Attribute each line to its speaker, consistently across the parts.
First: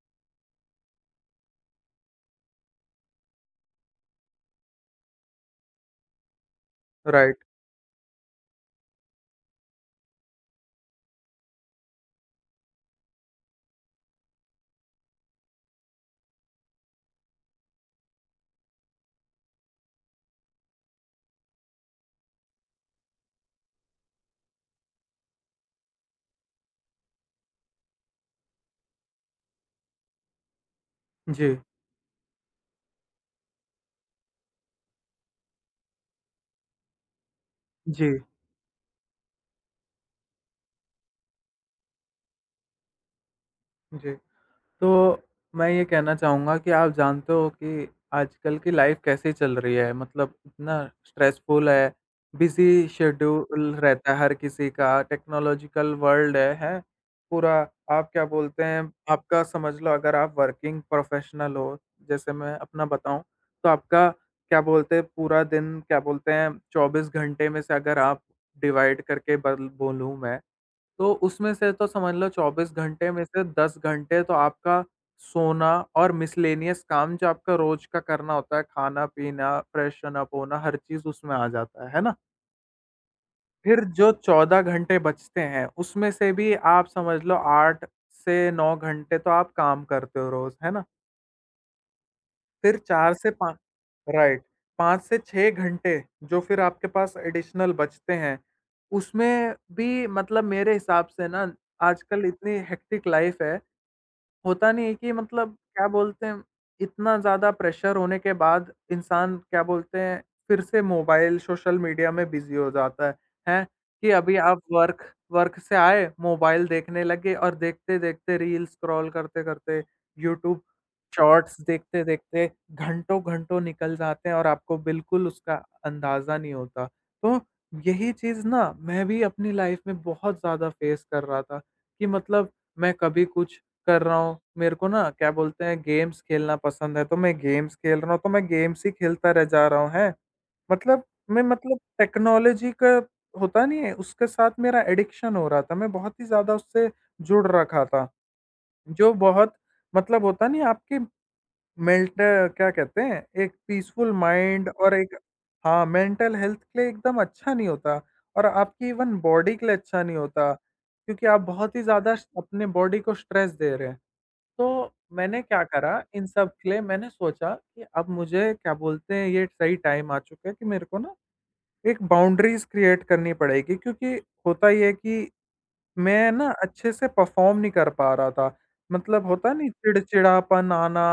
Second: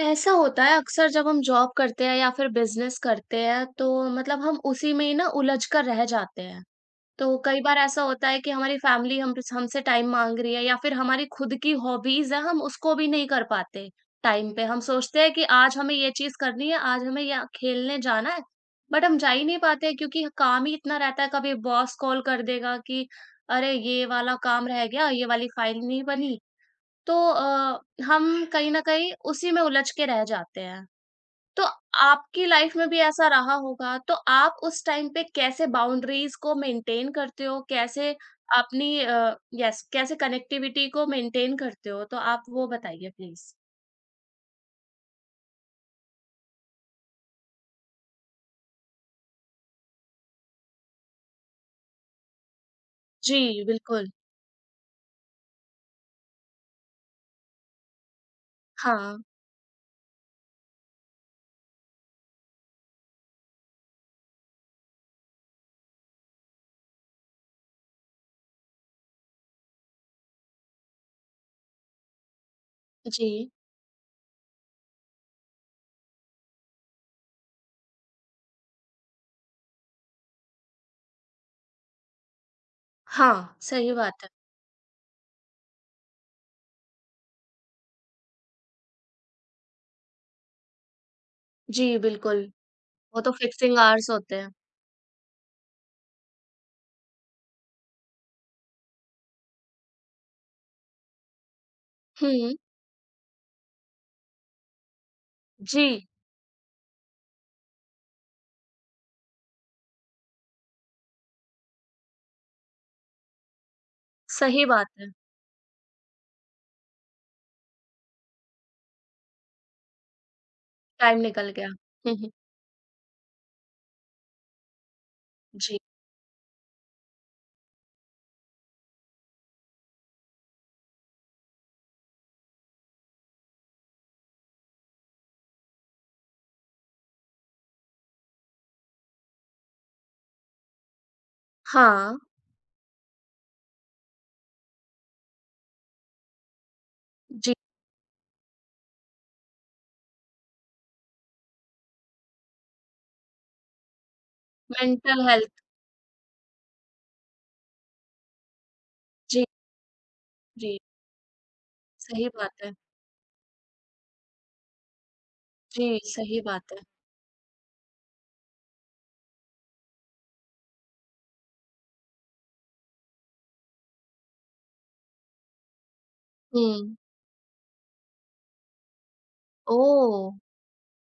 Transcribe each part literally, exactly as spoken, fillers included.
Speaker 1: ऐसा होता है अक्सर जब हम जॉब करते हैं या फिर बिजनेस करते हैं तो मतलब हम उसी में ही ना उलझ कर रह जाते हैं। तो
Speaker 2: राइट।
Speaker 1: कई बार ऐसा होता है कि हमारी फैमिली हम हमसे टाइम माँग रही है या फिर हमारी खुद की हॉबीज है हम उसको भी नहीं कर पाते टाइम पे। हम सोचते हैं कि आज हमें ये चीज़ करनी है, आज हमें या खेलने जाना है, बट हम जा ही नहीं पाते हैं क्योंकि काम ही इतना रहता है कभी बॉस कॉल कर देगा कि अरे ये वाला काम रह गया, ये वाली फाइल नहीं बनी तो अ, हम कहीं न कहीं उसी में उलझ के रह जाते हैं।
Speaker 2: जी,
Speaker 1: तो आपकी लाइफ़ में भी ऐसा रहा होगा, तो आप उस टाइम पे कैसे बाउंड्रीज़ को मेंटेन करते हो? कैसे
Speaker 2: जी,
Speaker 1: अपनी अ, यस कैसे कनेक्टिविटी को मेंटेन करते हो? तो आप वो बताइए प्लीज़।
Speaker 2: जी। तो मैं ये कहना चाहूँगा कि आप जानते हो कि आजकल की लाइफ़ कैसे चल रही है, मतलब इतना स्ट्रेसफुल है, बिज़ी
Speaker 1: जी,
Speaker 2: शेड्यूल
Speaker 1: बिल्कुल।
Speaker 2: रहता है हर किसी का, टेक्नोलॉजिकल वर्ल्ड है, हैं? पूरा आप क्या बोलते हैं,
Speaker 1: हाँ,
Speaker 2: आपका समझ लो अगर आप वर्किंग प्रोफ़ेशनल हो, जैसे मैं अपना बताऊँ, तो आपका क्या बोलते हैं, पूरा दिन क्या बोलते हैं, चौबीस घंटे में से अगर आप डिवाइड करके बल बोलूँ मैं तो उसमें से तो समझ लो चौबीस घंटे में से
Speaker 1: जी।
Speaker 2: दस घंटे तो आपका सोना और मिसलेनियस काम जो आपका रोज का करना होता है, खाना-पीना, फ्रेशन अप होना, हर चीज़ उसमें आ जाता है, है ना?
Speaker 1: हाँ,
Speaker 2: फिर
Speaker 1: सही
Speaker 2: जो
Speaker 1: बात है।
Speaker 2: चौदह घंटे बचते हैं, उसमें से भी आप समझ लो आठ से नौ घंटे तो आप काम करते हो रोज़, है ना?
Speaker 1: जी, बिल्कुल।
Speaker 2: फिर चार
Speaker 1: वो
Speaker 2: से
Speaker 1: तो
Speaker 2: पाँच,
Speaker 1: फिक्सिंग आवर्स होते
Speaker 2: राइट,
Speaker 1: हैं।
Speaker 2: पाँच से छह घंटे जो फिर आपके पास एडिशनल बचते हैं, उसमें भी मतलब मेरे हिसाब से ना आजकल
Speaker 1: हुँ,
Speaker 2: इतनी हेक्टिक लाइफ़ है, होता नहीं है कि मतलब
Speaker 1: जी,
Speaker 2: क्या बोलते हैं, इतना ज़्यादा प्रेशर होने के बाद इंसान क्या बोलते हैं, फिर से मोबाइल, सोशल मीडिया में बिज़ी हो जाता है, हैं? कि अभी आप
Speaker 1: सही बात
Speaker 2: वर्क
Speaker 1: है।
Speaker 2: वर्क से आए, मोबाइल देखने लगे और देखते-देखते रील स्क्रॉल करते-करते, यूट्यूब
Speaker 1: टाइम निकल
Speaker 2: शॉर्ट्स
Speaker 1: गया। हुँ, हुँ।
Speaker 2: देखते-देखते घंटों-घंटों निकल जाते हैं और आपको बिल्कुल उसका
Speaker 1: जी।
Speaker 2: अंदाज़ा नहीं होता। तो यही चीज़ ना मैं भी अपनी लाइफ़ में बहुत ज़्यादा फेस कर रहा था कि मतलब मैं कभी कुछ कर रहा हूँ। मेरे को ना क्या बोलते हैं गेम्स खेलना पसंद है, तो मैं गेम्स खेल रहा हूँ, तो मैं गेम्स ही खेलता रह जा रहा हूँ, हैं। मतलब मैं मतलब
Speaker 1: हाँ,
Speaker 2: टेक्नोलॉजी का होता नहीं है, उसके साथ मेरा एडिक्शन हो रहा था। मैं बहुत ही ज़्यादा उससे जुड़
Speaker 1: जी।
Speaker 2: रखा था, जो बहुत मतलब होता नहीं है आपकी मेल्ट क्या कहते हैं एक पीसफुल माइंड और एक,
Speaker 1: मेंटल हेल्थ।
Speaker 2: हाँ, मेंटल हेल्थ के लिए एकदम अच्छा नहीं होता और आपकी इवन
Speaker 1: जी,
Speaker 2: बॉडी के लिए अच्छा नहीं होता,
Speaker 1: जी,
Speaker 2: क्योंकि आप बहुत ही ज़्यादा स
Speaker 1: सही बात
Speaker 2: अपने
Speaker 1: है।
Speaker 2: बॉडी को स्ट्रेस दे रहे हैं। तो मैंने क्या
Speaker 1: जी,
Speaker 2: करा, इन
Speaker 1: सही
Speaker 2: सब के
Speaker 1: बात है।
Speaker 2: लिए मैंने सोचा कि अब मुझे क्या बोलते हैं ये सही टाइम आ चुका है कि मेरे को ना एक बाउंड्रीज क्रिएट करनी पड़ेगी, क्योंकि होता ये है कि मैं ना अच्छे
Speaker 1: हुँ।
Speaker 2: से परफॉर्म नहीं कर पा रहा था, मतलब होता नहीं
Speaker 1: ओह!
Speaker 2: चिड़चिड़ापन आना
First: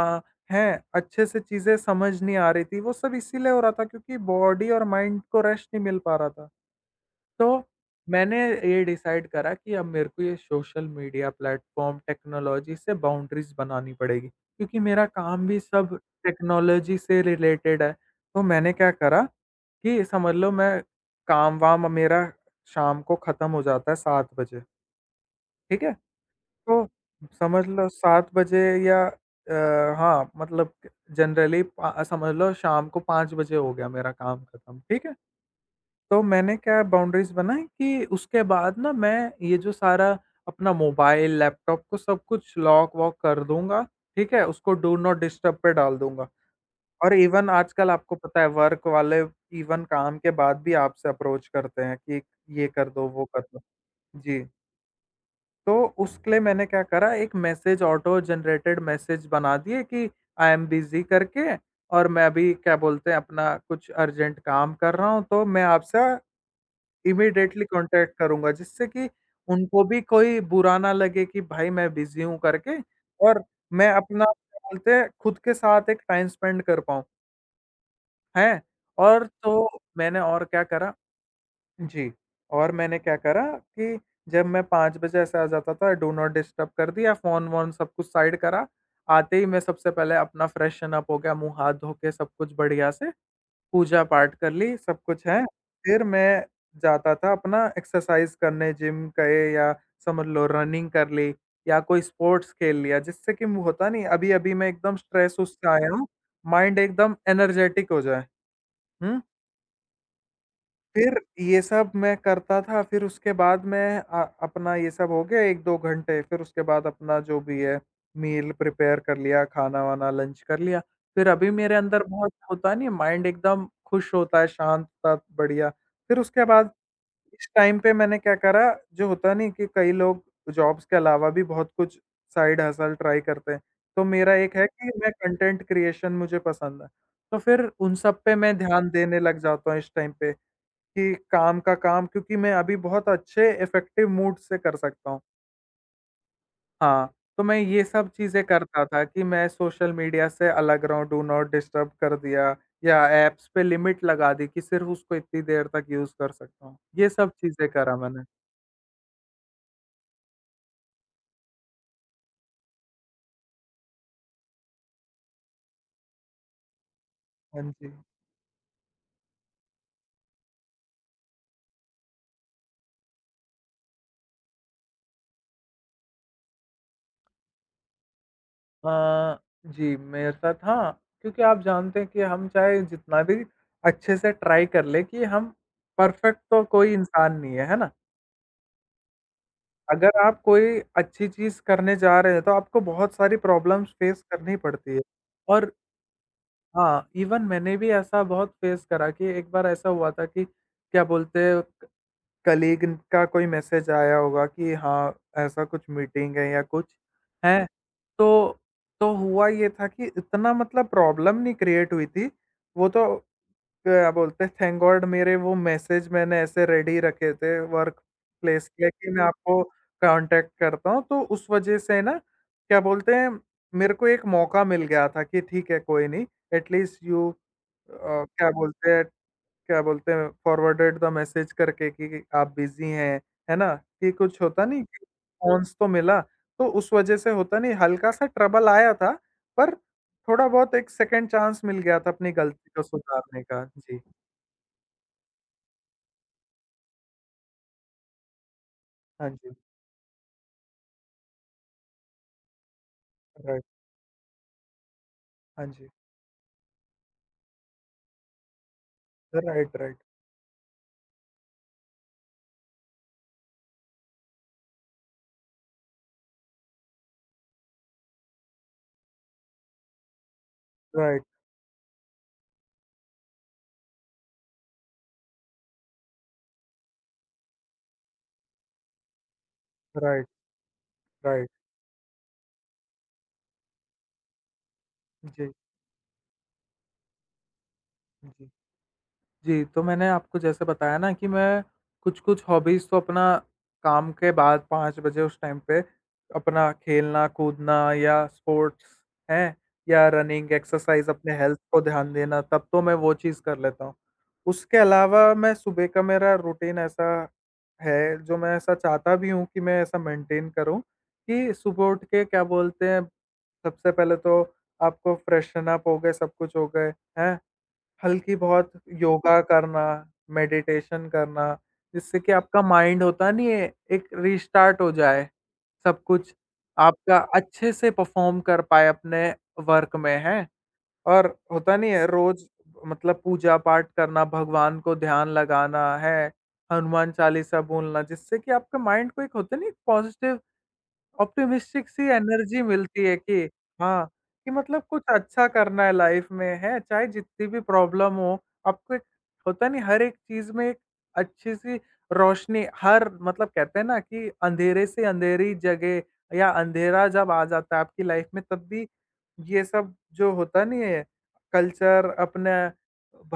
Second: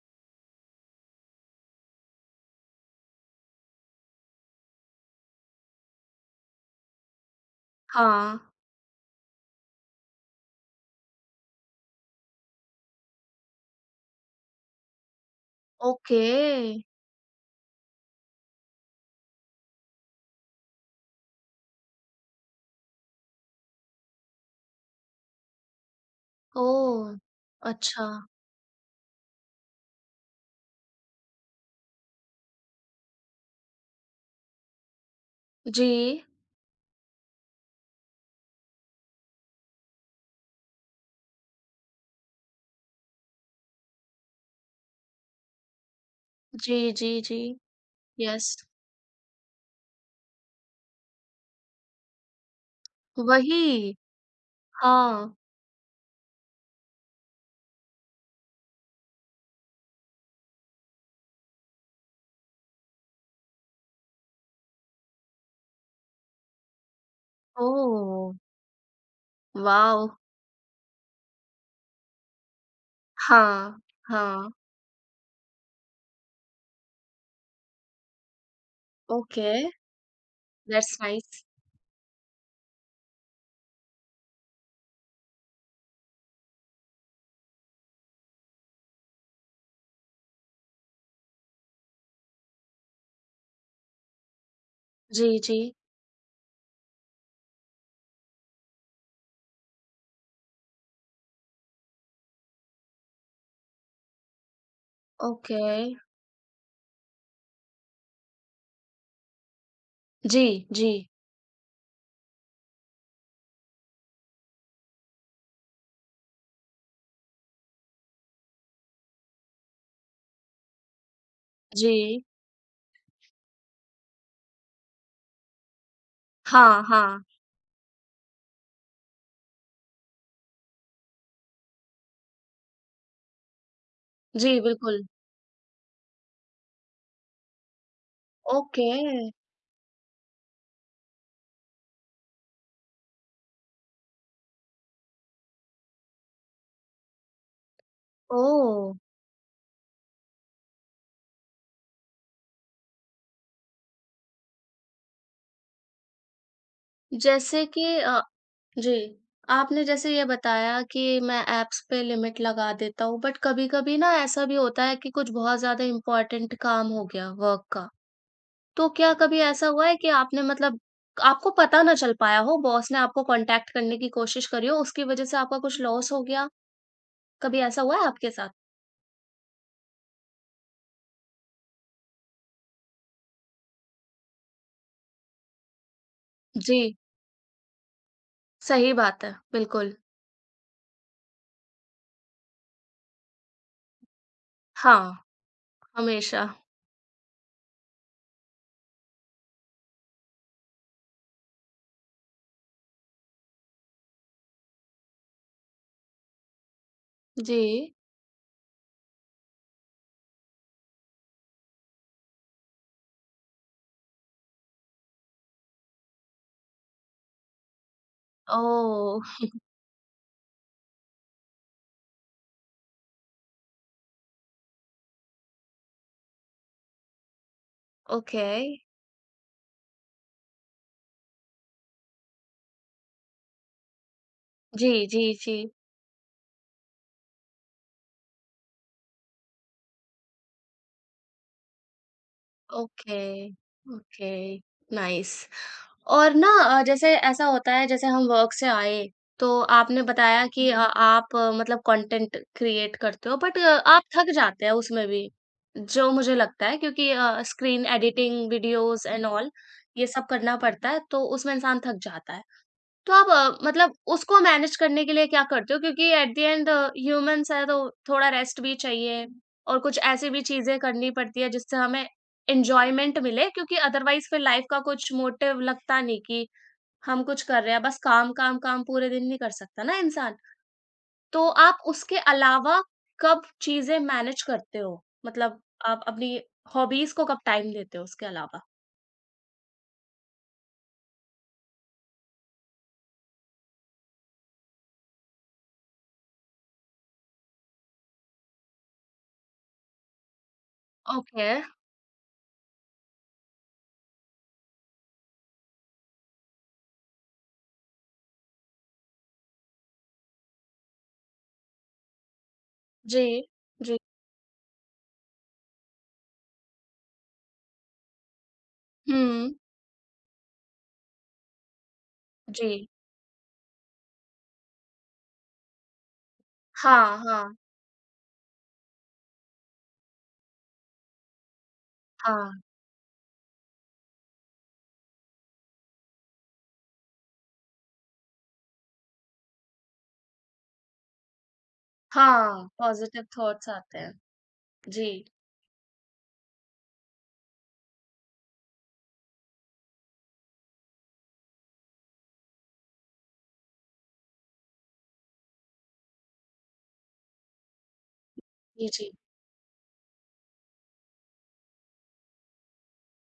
Speaker 2: है, अच्छे से चीजें समझ नहीं आ रही थी, वो सब इसीलिए हो रहा था क्योंकि बॉडी और माइंड को रेस्ट नहीं मिल पा रहा था। तो
Speaker 1: हाँ,
Speaker 2: मैंने ये डिसाइड करा कि अब मेरे को ये सोशल मीडिया प्लेटफ़ॉर्म, टेक्नोलॉजी से बाउंड्रीज़ बनानी पड़ेगी, क्योंकि मेरा काम भी सब
Speaker 1: ओके।
Speaker 2: टेक्नोलॉजी से रिलेटेड है। तो मैंने क्या करा कि समझ लो मैं काम-वाम मेरा शाम को ख़त्म हो जाता है सात बजे, ठीक है? तो
Speaker 1: ओह!
Speaker 2: समझ लो
Speaker 1: अच्छा।
Speaker 2: सात बजे या अ, हाँ, मतलब जनरली पा समझ लो शाम को पाँच बजे हो गया मेरा काम ख़त्म, ठीक है? तो
Speaker 1: जी,
Speaker 2: मैंने क्या बाउंड्रीज़ बनाई कि उसके बाद ना मैं ये जो सारा अपना मोबाइल, लैपटॉप को सब कुछ लॉक-वॉक कर दूँगा, ठीक है? उसको डू नॉट डिस्टर्ब पे डाल दूँगा।
Speaker 1: जी,
Speaker 2: और
Speaker 1: जी, जी।
Speaker 2: इवन आजकल आपको पता है
Speaker 1: यस,
Speaker 2: वर्क वाले इवन काम के बाद भी आपसे अप्रोच करते हैं कि ये कर दो, वो कर दो।
Speaker 1: वही।
Speaker 2: जी,
Speaker 1: हाँ।
Speaker 2: तो उसके लिए मैंने क्या करा, एक मैसेज ऑटो जनरेटेड मैसेज बना दिए कि आई एम बिज़ी करके, और मैं अभी क्या बोलते हैं अपना कुछ अर्जेंट काम कर रहा हूँ, तो मैं आपसे इमीडिएटली कॉन्टैक्ट
Speaker 1: ओह!
Speaker 2: करूँगा, जिससे कि उनको भी
Speaker 1: वॉव!
Speaker 2: कोई बुरा ना लगे कि भाई मैं बिज़ी हूँ करके, और
Speaker 1: हाँ,
Speaker 2: मैं अपना
Speaker 1: हाँ।
Speaker 2: क्या बोलते हैं खुद के साथ एक टाइम स्पेंड कर पाऊँ, हैं? और
Speaker 1: ओके,
Speaker 2: तो मैंने और क्या करा,
Speaker 1: दैट्स नाइस।
Speaker 2: जी, और मैंने क्या करा कि जब मैं पाँच बजे ऐसे आ जाता था डू नॉट डिस्टर्ब कर दिया, फ़ोन-वोन सब कुछ साइड करा, आते ही मैं सबसे पहले अपना फ्रेशन अप हो गया, मुँह हाथ धो के सब कुछ बढ़िया से पूजा-पाठ कर ली, सब
Speaker 1: जी,
Speaker 2: कुछ है।
Speaker 1: जी,
Speaker 2: फिर मैं जाता था अपना एक्सरसाइज़ करने जिम गए या समझ लो रनिंग कर ली या कोई स्पोर्ट्स खेल लिया, जिससे कि वो होता नहीं अभी-अभी मैं एकदम स्ट्रेस
Speaker 1: ओके।
Speaker 2: उससे आया हूँ, माइंड एकदम एनर्जेटिक हो जाए। हुँ?
Speaker 1: जी, जी,
Speaker 2: फिर ये सब मैं करता था, फिर उसके बाद मैं अ, अपना ये सब हो गया एक दो घंटे, फिर उसके बाद अपना जो भी है मील प्रिपेयर कर लिया, खाना-वाना लंच कर लिया। फिर अभी मेरे अंदर
Speaker 1: जी।
Speaker 2: बहुत होता नहीं है माइंड एकदम खुश होता है, शांत होता है, बढ़िया। फिर उसके बाद
Speaker 1: हाँ, हाँ।
Speaker 2: इस टाइम पे मैंने क्या करा, जो होता नहीं कि कई लोग जॉब्स के अलावा भी बहुत कुछ साइड हसल ट्राई करते हैं। तो मेरा एक
Speaker 1: जी,
Speaker 2: है कि
Speaker 1: बिल्कुल।
Speaker 2: मैं कंटेंट क्रिएशन मुझे पसंद है, तो फिर उन सब पे मैं
Speaker 1: ओके,
Speaker 2: ध्यान देने लग जाता हूँ इस टाइम पे। कि काम का काम क्योंकि मैं अभी बहुत अच्छे इफ़ेक्टिव मूड से कर सकता हूँ। हाँ, तो मैं ये सब चीज़ें
Speaker 1: ओह!
Speaker 2: करता था कि मैं सोशल मीडिया से अलग रहूँ, डू नॉट डिस्टर्ब कर दिया या ऐप्स पे लिमिट लगा दी कि सिर्फ़ उसको इतनी देर तक यूज़ कर सकता हूँ। ये सब
Speaker 1: जैसे
Speaker 2: चीज़ें
Speaker 1: कि
Speaker 2: करा
Speaker 1: अ,
Speaker 2: मैंने।
Speaker 1: जी, आपने जैसे ये बताया कि मैं ऐप्स पे लिमिट लगा देता हूँ, बट कभी-कभी ना ऐसा भी होता है कि कुछ बहुत ज़्यादा इम्पोर्टेंट काम हो गया वर्क
Speaker 2: हाँ
Speaker 1: का।
Speaker 2: जी।
Speaker 1: तो क्या कभी ऐसा हुआ है कि आपने मतलब आपको पता ना चल पाया हो, बॉस ने आपको कॉन्टैक्ट करने की कोशिश करी हो, उसकी वजह से आपका कुछ लॉस हो गया? कभी ऐसा हुआ है आपके साथ?
Speaker 2: अ, जी, मेरे साथ हाँ, क्योंकि आप जानते हैं कि हम चाहे जितना भी अच्छे से ट्राई कर लें कि हम परफ़ेक्ट तो
Speaker 1: जी,
Speaker 2: कोई इंसान नहीं है, है ना?
Speaker 1: सही बात है, बिल्कुल।
Speaker 2: अगर आप कोई अच्छी चीज़ करने जा रहे हैं, तो आपको बहुत सारी प्रॉब्लम्स फेस करनी पड़ती है।
Speaker 1: हाँ,
Speaker 2: और
Speaker 1: हमेशा।
Speaker 2: हाँ, इवन मैंने भी ऐसा बहुत फेस करा कि एक बार ऐसा हुआ था कि क्या बोलते हैं, कलीग का कोई मैसेज आया होगा कि हाँ, ऐसा कुछ मीटिंग है या कुछ
Speaker 1: जी।
Speaker 2: है। तो तो हुआ ये था कि इतना मतलब प्रॉब्लम नहीं क्रिएट हुई थी, वो तो क्या बोलते हैं थैंक गॉड मेरे वो मैसेज मैंने ऐसे रेडी रखे थे वर्क प्लेस के कि मैं
Speaker 1: ओह!
Speaker 2: आपको कांटेक्ट करता हूँ, तो उस वजह से ना क्या बोलते हैं मेरे को एक मौका मिल गया था कि ठीक है कोई नहीं, एटलीस्ट यू
Speaker 1: ओके।
Speaker 2: क्या बोलते हैं क्या बोलते हैं फॉरवर्डेड द मैसेज करके कि आप बिजी हैं, है ना, कि कुछ होता नहीं
Speaker 1: जी, जी, जी।
Speaker 2: रिस्पॉन्स तो मिला। तो उस वजह से होता नहीं हल्का सा ट्रबल आया था, पर थोड़ा बहुत एक सेकंड चांस मिल गया था अपनी गलती को सुधारने
Speaker 1: ओके,
Speaker 2: का। जी,
Speaker 1: ओके, नाइस। और ना अ, जैसे ऐसा होता है जैसे हम वर्क से आए,
Speaker 2: हाँ जी,
Speaker 1: तो आपने बताया कि अ, हुँ। आप अ, मतलब कंटेंट क्रिएट करते हो बट
Speaker 2: राइट,
Speaker 1: आप थक जाते हैं उसमें भी,
Speaker 2: हाँ जी,
Speaker 1: जो मुझे लगता है क्योंकि uh, screen editing, videos and all
Speaker 2: right, right,
Speaker 1: ये सब करना पड़ता है, तो उसमें इंसान थक जाता है। तो आप अ, मतलब उसको मैनेज करने के लिए क्या करते हो? क्योंकि एट द एंड ह्यूमन्स हैं तो थोड़ा रेस्ट भी चाहिए और कुछ ऐसी भी चीज़ें करनी
Speaker 2: राइट,
Speaker 1: पड़ती है जिससे हमें एन्जॉयमेंट मिले क्योंकि अदरवाइज़ फिर लाइफ़ का कुछ मोटिव लगता नहीं कि हम कुछ कर रहे हैं, बस काम, काम, काम पूरे दिन नहीं कर सकता ना
Speaker 2: राइट,
Speaker 1: इंसान। तो
Speaker 2: राइट,
Speaker 1: आप उसके अलावा कब चीज़ें मैनेज करते हो?
Speaker 2: जी,
Speaker 1: मतलब आप अपनी हॉबीज़ को कब टाइम देते हो उसके
Speaker 2: जी।
Speaker 1: अलावा?
Speaker 2: जी, तो मैंने आपको जैसे बताया ना कि मैं कुछ-कुछ हॉबीज़ तो अपना काम के बाद पाँच बजे उस टाइम पे अपना खेलना, कूदना या स्पोर्ट्स, हैं, या रनिंग, एक्सरसाइज़, अपने
Speaker 1: ओके।
Speaker 2: हेल्थ को ध्यान देना, तब तो मैं वो चीज़ कर लेता हूँ। उसके अलावा मैं सुबह का मेरा रूटीन ऐसा है, जो मैं ऐसा चाहता भी हूँ कि मैं ऐसा मेंटेन करूँ कि सुबह उठ के क्या बोलते हैं,
Speaker 1: जी,
Speaker 2: सबसे
Speaker 1: जी।
Speaker 2: पहले तो आपको फ्रेशन अप हो गए, सब कुछ हो गए, हैं? हल्की बहुत योगा
Speaker 1: हुँ।
Speaker 2: करना, मेडिटेशन करना, जिससे कि आपका
Speaker 1: जी।
Speaker 2: माइंड होता नहीं है, एक रिस्टार्ट हो जाए सब कुछ। आपका
Speaker 1: हाँ, हाँ,
Speaker 2: अच्छे से परफ़ॉर्म कर पाए अपने वर्क में, हैं? और होता नहीं है रोज़
Speaker 1: हाँ।
Speaker 2: मतलब पूजा-पाठ करना, भगवान को ध्यान लगाना है, हनुमान चालीसा बोलना, जिससे कि आपका माइंड को एक होता नहीं है पॉज़िटिव ऑप्टिमिस्टिक सी एनर्जी
Speaker 1: हाँ,
Speaker 2: मिलती है
Speaker 1: पॉज़िटिव
Speaker 2: कि
Speaker 1: थॉट्स आते
Speaker 2: हाँ,
Speaker 1: हैं।
Speaker 2: कि मतलब कुछ
Speaker 1: जी,
Speaker 2: अच्छा करना है लाइफ में, हैं? चाहे जितनी भी प्रॉब्लम हो, आपको एक होता नहीं हर एक चीज़ में एक अच्छी-सी रोशनी, हर मतलब कहते हैं ना कि अंधेरे से अंधेरी जगह या अंधेरा जब आ जाता है आपकी लाइफ में तब
Speaker 1: जी,
Speaker 2: भी
Speaker 1: जी।
Speaker 2: ये सब जो होता नहीं है कल्चर अपने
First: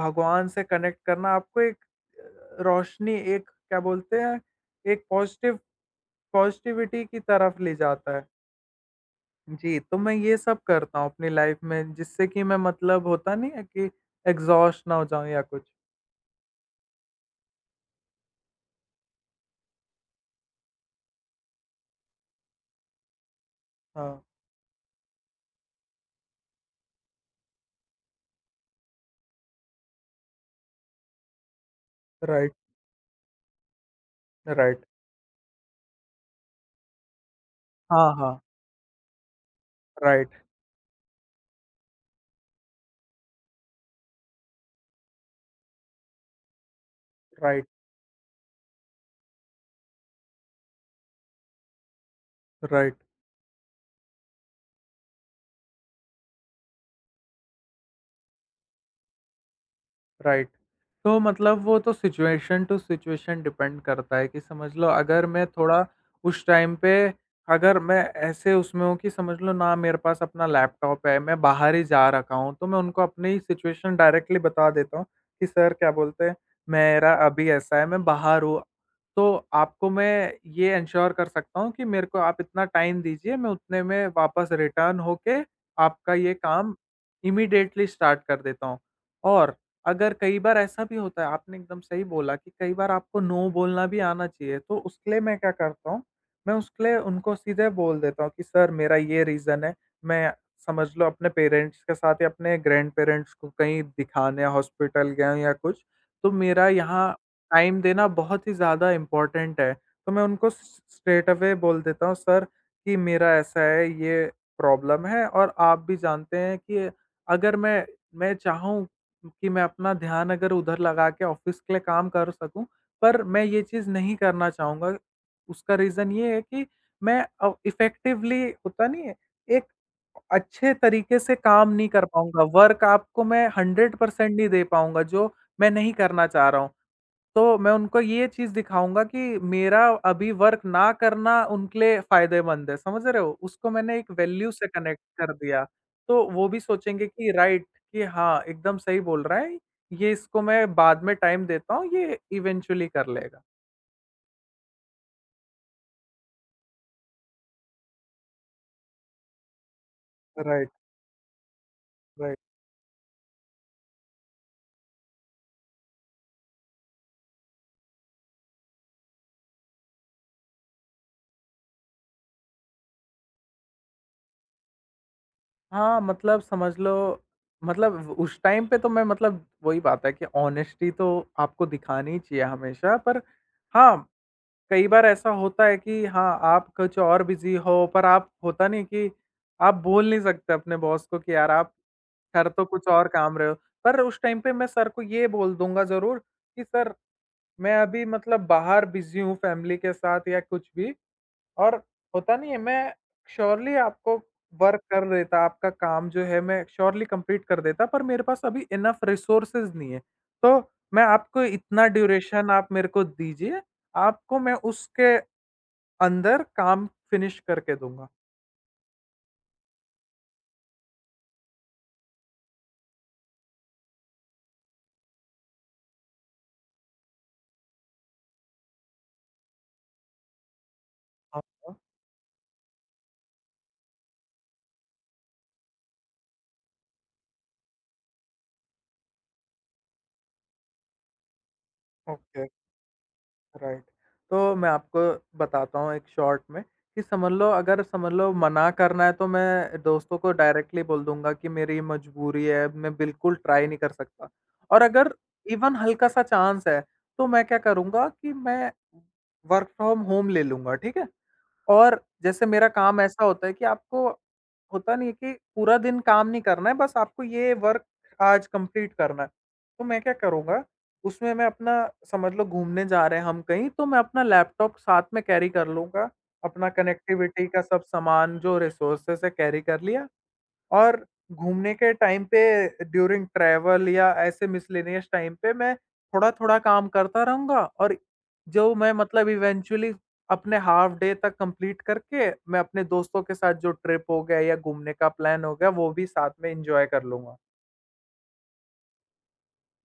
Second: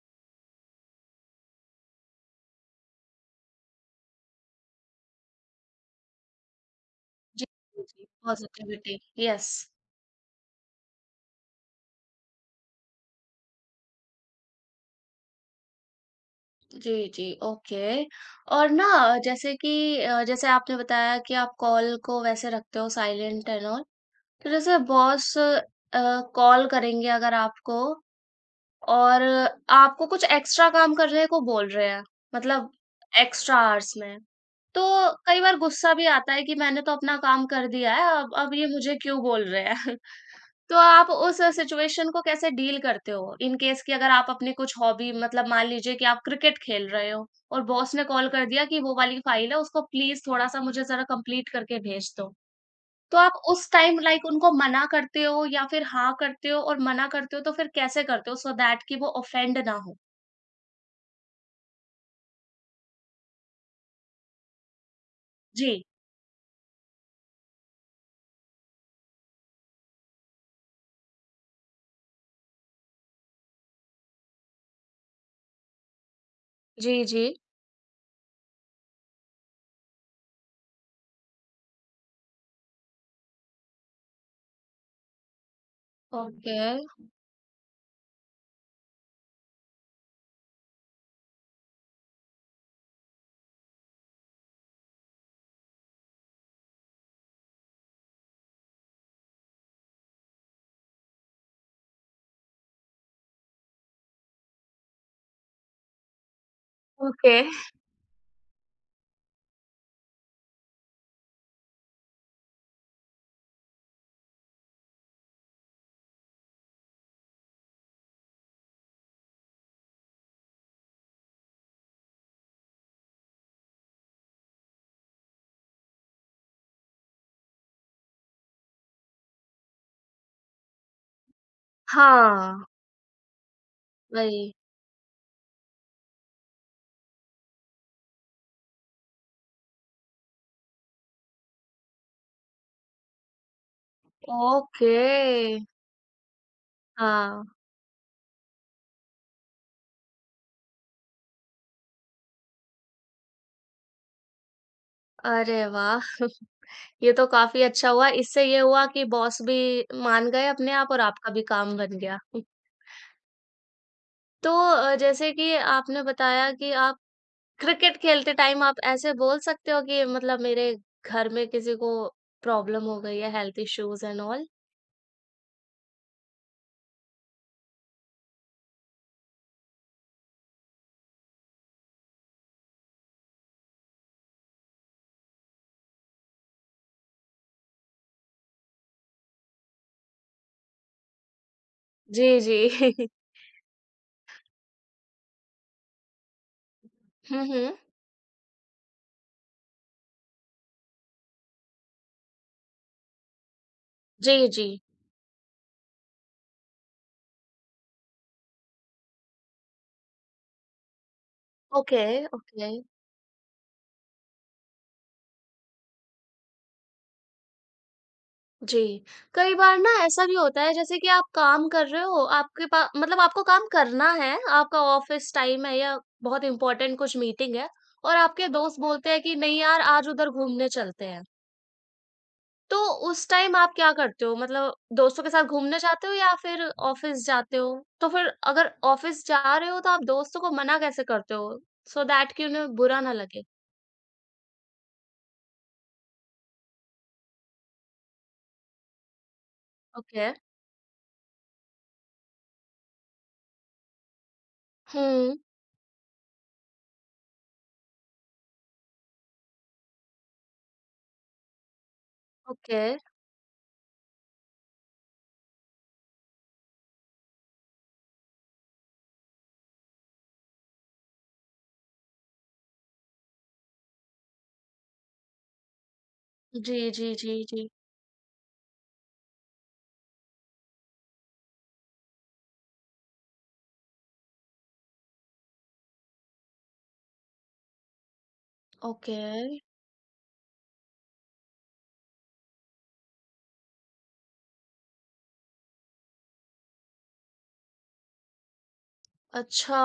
Speaker 2: भगवान से कनेक्ट करना आपको एक अ, रोशनी एक क्या बोलते हैं, एक पॉज़िटिव पॉजिटिविटी की
Speaker 1: जी,
Speaker 2: तरफ ले
Speaker 1: जी, जी,
Speaker 2: जाता है।
Speaker 1: Positivity yes.
Speaker 2: जी, तो मैं ये सब करता हूँ अपनी लाइफ़ में, जिससे कि मैं मतलब होता नहीं है कि एग्ज़ॉस्ट ना हो जाऊँ या कुछ।
Speaker 1: जी, जी, ओके। और ना जैसे कि अ, जैसे आपने बताया कि आप कॉल को वैसे रखते हो साइलेंट एंड ऑल,
Speaker 2: हाँ,
Speaker 1: तो जैसे बॉस अ, कॉल करेंगे अगर आपको और आपको कुछ एक्स्ट्रा काम करने को बोल रहे हैं,
Speaker 2: राइट,
Speaker 1: मतलब एक्स्ट्रा आवर्स में, तो
Speaker 2: राइट।
Speaker 1: कई बार गुस्सा भी आता है कि मैंने तो अपना काम कर दिया है,
Speaker 2: हाँ,
Speaker 1: अब
Speaker 2: हाँ।
Speaker 1: अब ये मुझे क्यों बोल रहे हैं?
Speaker 2: राइट,
Speaker 1: तो आप उस सिचुएशन को कैसे डील करते हो? इन केस कि अगर आप अपनी कुछ हॉबी मतलब मान लीजिए कि आप क्रिकेट खेल रहे हो और
Speaker 2: राइट,
Speaker 1: बॉस ने कॉल कर दिया कि वो वाली फाइल है उसको प्लीज थोड़ा-सा मुझे ज़रा कंप्लीट करके भेज दो।
Speaker 2: राइट,
Speaker 1: तो आप उस टाइम लाइक उनको मना करते हो या फिर हाँ करते हो और मना करते हो तो फिर कैसे करते हो सो दैट कि वो ऑफेंड ना हो?
Speaker 2: राइट। तो मतलब वो तो सिचुएशन टू सिचुएशन डिपेंड करता है कि समझ लो अगर मैं
Speaker 1: जी।
Speaker 2: थोड़ा उस टाइम पे अगर मैं ऐसे उसमें हूँ कि समझ लो ना मेरे पास अपना लैपटॉप है, मैं बाहर ही जा रखा हूँ, तो मैं उनको अपनी सिचुएशन डायरेक्टली बता देता हूँ कि सर क्या बोलते हैं,
Speaker 1: जी,
Speaker 2: मेरा
Speaker 1: जी।
Speaker 2: अभी ऐसा है, मैं बाहर हूँ। तो आपको मैं ये एंश्योर कर सकता हूँ कि मेरे को आप इतना टाइम दीजिए, मैं उतने में वापस रिटर्न होके आपका ये
Speaker 1: ओके।
Speaker 2: काम इमीडिएटली स्टार्ट कर देता हूँ। और अगर कई बार ऐसा भी होता है, आपने एकदम सही बोला कि कई बार आपको नो बोलना भी आना चाहिए, तो उसके लिए मैं क्या करता हूँ, मैं उसके लिए उनको सीधे बोल देता हूँ कि सर मेरा ये रीज़न है, मैं समझ लो अपने पेरेंट्स के साथ या अपने ग्रैंड-पेरेंट्स को कहीं दिखाने हॉस्पिटल गया हूँ या कुछ, तो मेरा यहाँ
Speaker 1: ओके,
Speaker 2: टाइम देना बहुत ही ज़्यादा इम्पोर्टेंट है। तो मैं उनको स स्ट्रेट अवे बोल देता हूँ, सर कि मेरा ऐसा है, ये प्रॉब्लम है और आप भी जानते हैं कि अगर मैं मैं चाहूँ कि मैं अपना ध्यान अगर उधर लगा के ऑफ़िस के लिए काम कर सकूँ, पर मैं ये चीज़ नहीं करना चाहूँगा। उसका रीज़न ये है कि मैं अ, इफ़ेक्टिवली होता नहीं है, एक अच्छे तरीके से काम नहीं कर पाऊँगा।
Speaker 1: हाँ।
Speaker 2: वर्क आपको मैं हंड्रेड परसेंट
Speaker 1: वही।
Speaker 2: नहीं दे पाऊँगा, जो मैं नहीं करना चाह रहा हूँ। तो मैं उनको ये चीज़ दिखाऊँगा कि मेरा अभी वर्क ना करना उनके लिए फ़ायदेमंद है, समझ रहे हो? उसको मैंने एक वैल्यू से
Speaker 1: ओके,
Speaker 2: कनेक्ट कर दिया, तो वो भी सोचेंगे कि
Speaker 1: हाँ।
Speaker 2: राइट, कि हाँ, एकदम सही बोल रहा है, ये इसको मैं बाद में टाइम देता हूँ, ये इवेंचुअली कर लेगा।
Speaker 1: अरे वाह! ये तो काफ़ी अच्छा हुआ, इससे ये हुआ कि बॉस भी मान गए
Speaker 2: राइट,
Speaker 1: अपने आप और आपका भी काम बन गया।
Speaker 2: राइट।
Speaker 1: तो अ, जैसे कि आपने बताया कि आप क्रिकेट खेलते टाइम आप ऐसे बोल सकते हो कि मतलब मेरे घर में किसी को प्रॉब्लम हो गई है, हेल्थ इश्यूज़ एंड ऑल?
Speaker 2: हाँ, मतलब समझ लो मतलब व- उस टाइम पे तो मैं मतलब वही बात है कि ऑनेस्टी तो आपको दिखानी ही चाहिए हमेशा पर, हाँ, कई बार ऐसा होता है कि हाँ, आप कुछ और बिज़ी हो पर आप होता नहीं कि आप बोल नहीं सकते अपने बॉस को कि यार आप
Speaker 1: जी,
Speaker 2: कर तो कुछ
Speaker 1: जी।
Speaker 2: और काम रहे हो। पर उस टाइम पे मैं सर को ये बोल दूँगा ज़रूर कि सर
Speaker 1: हुँ,
Speaker 2: मैं
Speaker 1: हुँ।
Speaker 2: अभी मतलब बाहर बिज़ी हूँ फैमिली के साथ या कुछ भी और होता नहीं है मैं श्योरली आपको
Speaker 1: जी, जी।
Speaker 2: वर्क कर देता, आपका काम जो है मैं श्योरली कंप्लीट कर देता पर मेरे पास अभी इनफ रिसोर्सेज़ नहीं है। तो मैं आपको इतना
Speaker 1: ओके,
Speaker 2: ड्यूरेशन
Speaker 1: ओके।
Speaker 2: आप मेरे को दीजिए, आपको मैं उसके अंदर काम फिनिश करके दूँगा।
Speaker 1: जी, कई बार ना ऐसा भी होता है जैसे कि आप काम कर रहे हो, आपके पा मतलब आपको काम करना है, आपका ऑफ़िस टाइम है या बहुत इम्पोर्टेंट कुछ मीटिंग है और आपके दोस्त बोलते हैं कि नहीं यार आज उधर घूमने चलते हैं।
Speaker 2: हाँ, हाँ।
Speaker 1: तो उस टाइम आप क्या करते हो? मतलब दोस्तों के साथ घूमने जाते हो या फिर ऑफ़िस जाते हो? तो फिर अगर ऑफ़िस जा रहे हो तो आप दोस्तों को मना कैसे करते हो? सो दैट कि
Speaker 2: ओके,
Speaker 1: उन्हें बुरा ना लगे?
Speaker 2: राइट। तो मैं आपको बताता हूँ एक शॉर्ट में कि समझ लो अगर समझ लो मना करना है तो मैं दोस्तों
Speaker 1: ओके।
Speaker 2: को डायरेक्टली बोल दूँगा कि मेरी मजबूरी है, मैं बिल्कुल ट्राई नहीं कर सकता। और अगर
Speaker 1: हुँ,
Speaker 2: इवन हल्का-सा चांस है, तो मैं क्या करूँगा कि मैं वर्क फ्रॉम होम ले लूँगा, ठीक है? और जैसे मेरा
Speaker 1: ओके।
Speaker 2: काम ऐसा होता है कि आपको होता नहीं है कि पूरा दिन काम नहीं करना है, बस आपको ये वर्क आज कंप्लीट करना है। तो मैं क्या करूँगा, उसमें मैं अपना समझ लो घूमने जा रहे हैं हम कहीं, तो मैं अपना लैपटॉप साथ में कैरी कर लूँगा, अपना
Speaker 1: जी, जी, जी,
Speaker 2: कनेक्टिविटी
Speaker 1: जी।
Speaker 2: का सब सामान जो रिसोर्सेज़ है कैरी कर लिया और घूमने के टाइम पे ड्यूरिंग ट्रैवल या ऐसे मिसलेनियस टाइम पे मैं थोड़ा-थोड़ा काम करता रहूँगा और जो मैं
Speaker 1: ओके।
Speaker 2: मतलब इवेंचुअली अपने हाफ डे तक कंप्लीट करके, मैं अपने दोस्तों के साथ जो ट्रिप हो गया या घूमने का प्लान हो गया, वो भी साथ में एन्जॉय कर लूँगा।
Speaker 1: अच्छा,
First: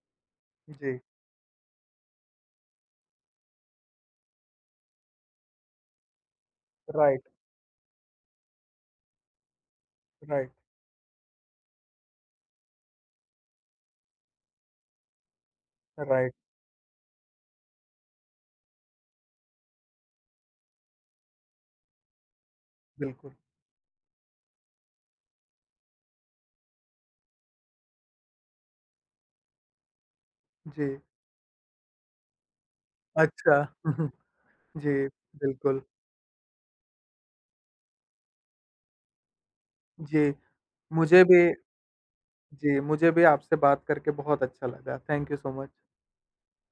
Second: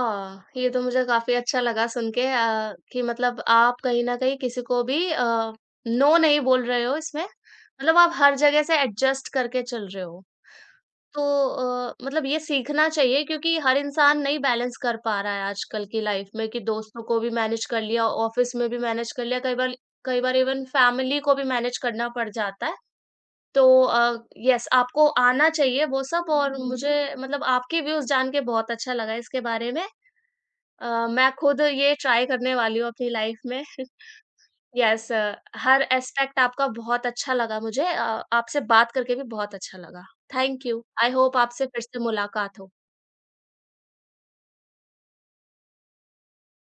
Speaker 1: ये तो
Speaker 2: जी,
Speaker 1: मुझे काफ़ी अच्छा लगा सुन के अ, कि मतलब आप कहीं न कहीं किसी को भी अ, नो नहीं बोल रहे हो इसमें।
Speaker 2: राइट,
Speaker 1: मतलब आप हर जगह से एडजस्ट करके चल रहे हो।
Speaker 2: राइट,
Speaker 1: तो अ, मतलब ये सीखना चाहिए क्योंकि हर इंसान नहीं बैलेंस कर पा रहा है आजकल की
Speaker 2: राइट,
Speaker 1: लाइफ़ में कि दोस्तों को भी मैनेज कर लिया, ऑफ़िस में भी मैनेज कर लिया, कई बार कई बार इवन फ़ैमिली को भी मैनेज करना पड़ जाता है।
Speaker 2: बिल्कुल।
Speaker 1: तो अ, येस आपको आना चाहिए वो सब और हम्म। मुझे मतलब आपके व्यूज़ जान के बहुत अच्छा लगा इसके बारे में।
Speaker 2: जी,
Speaker 1: अ, मैं खुद ये ट्राई करने वाली हूँ अपनी लाइफ
Speaker 2: अच्छा।
Speaker 1: में।
Speaker 2: जी,
Speaker 1: यस, हर
Speaker 2: बिल्कुल।
Speaker 1: एस्पेक्ट आपका बहुत अच्छा लगा मुझे अ, आपसे बात करके भी बहुत अच्छा लगा।
Speaker 2: जी,
Speaker 1: थैंक यू। आई
Speaker 2: मुझे
Speaker 1: होप
Speaker 2: भी,
Speaker 1: आपसे फिर से मुलाकात हो।
Speaker 2: जी, मुझे भी आपसे बात करके बहुत अच्छा लगा। Thank you so much.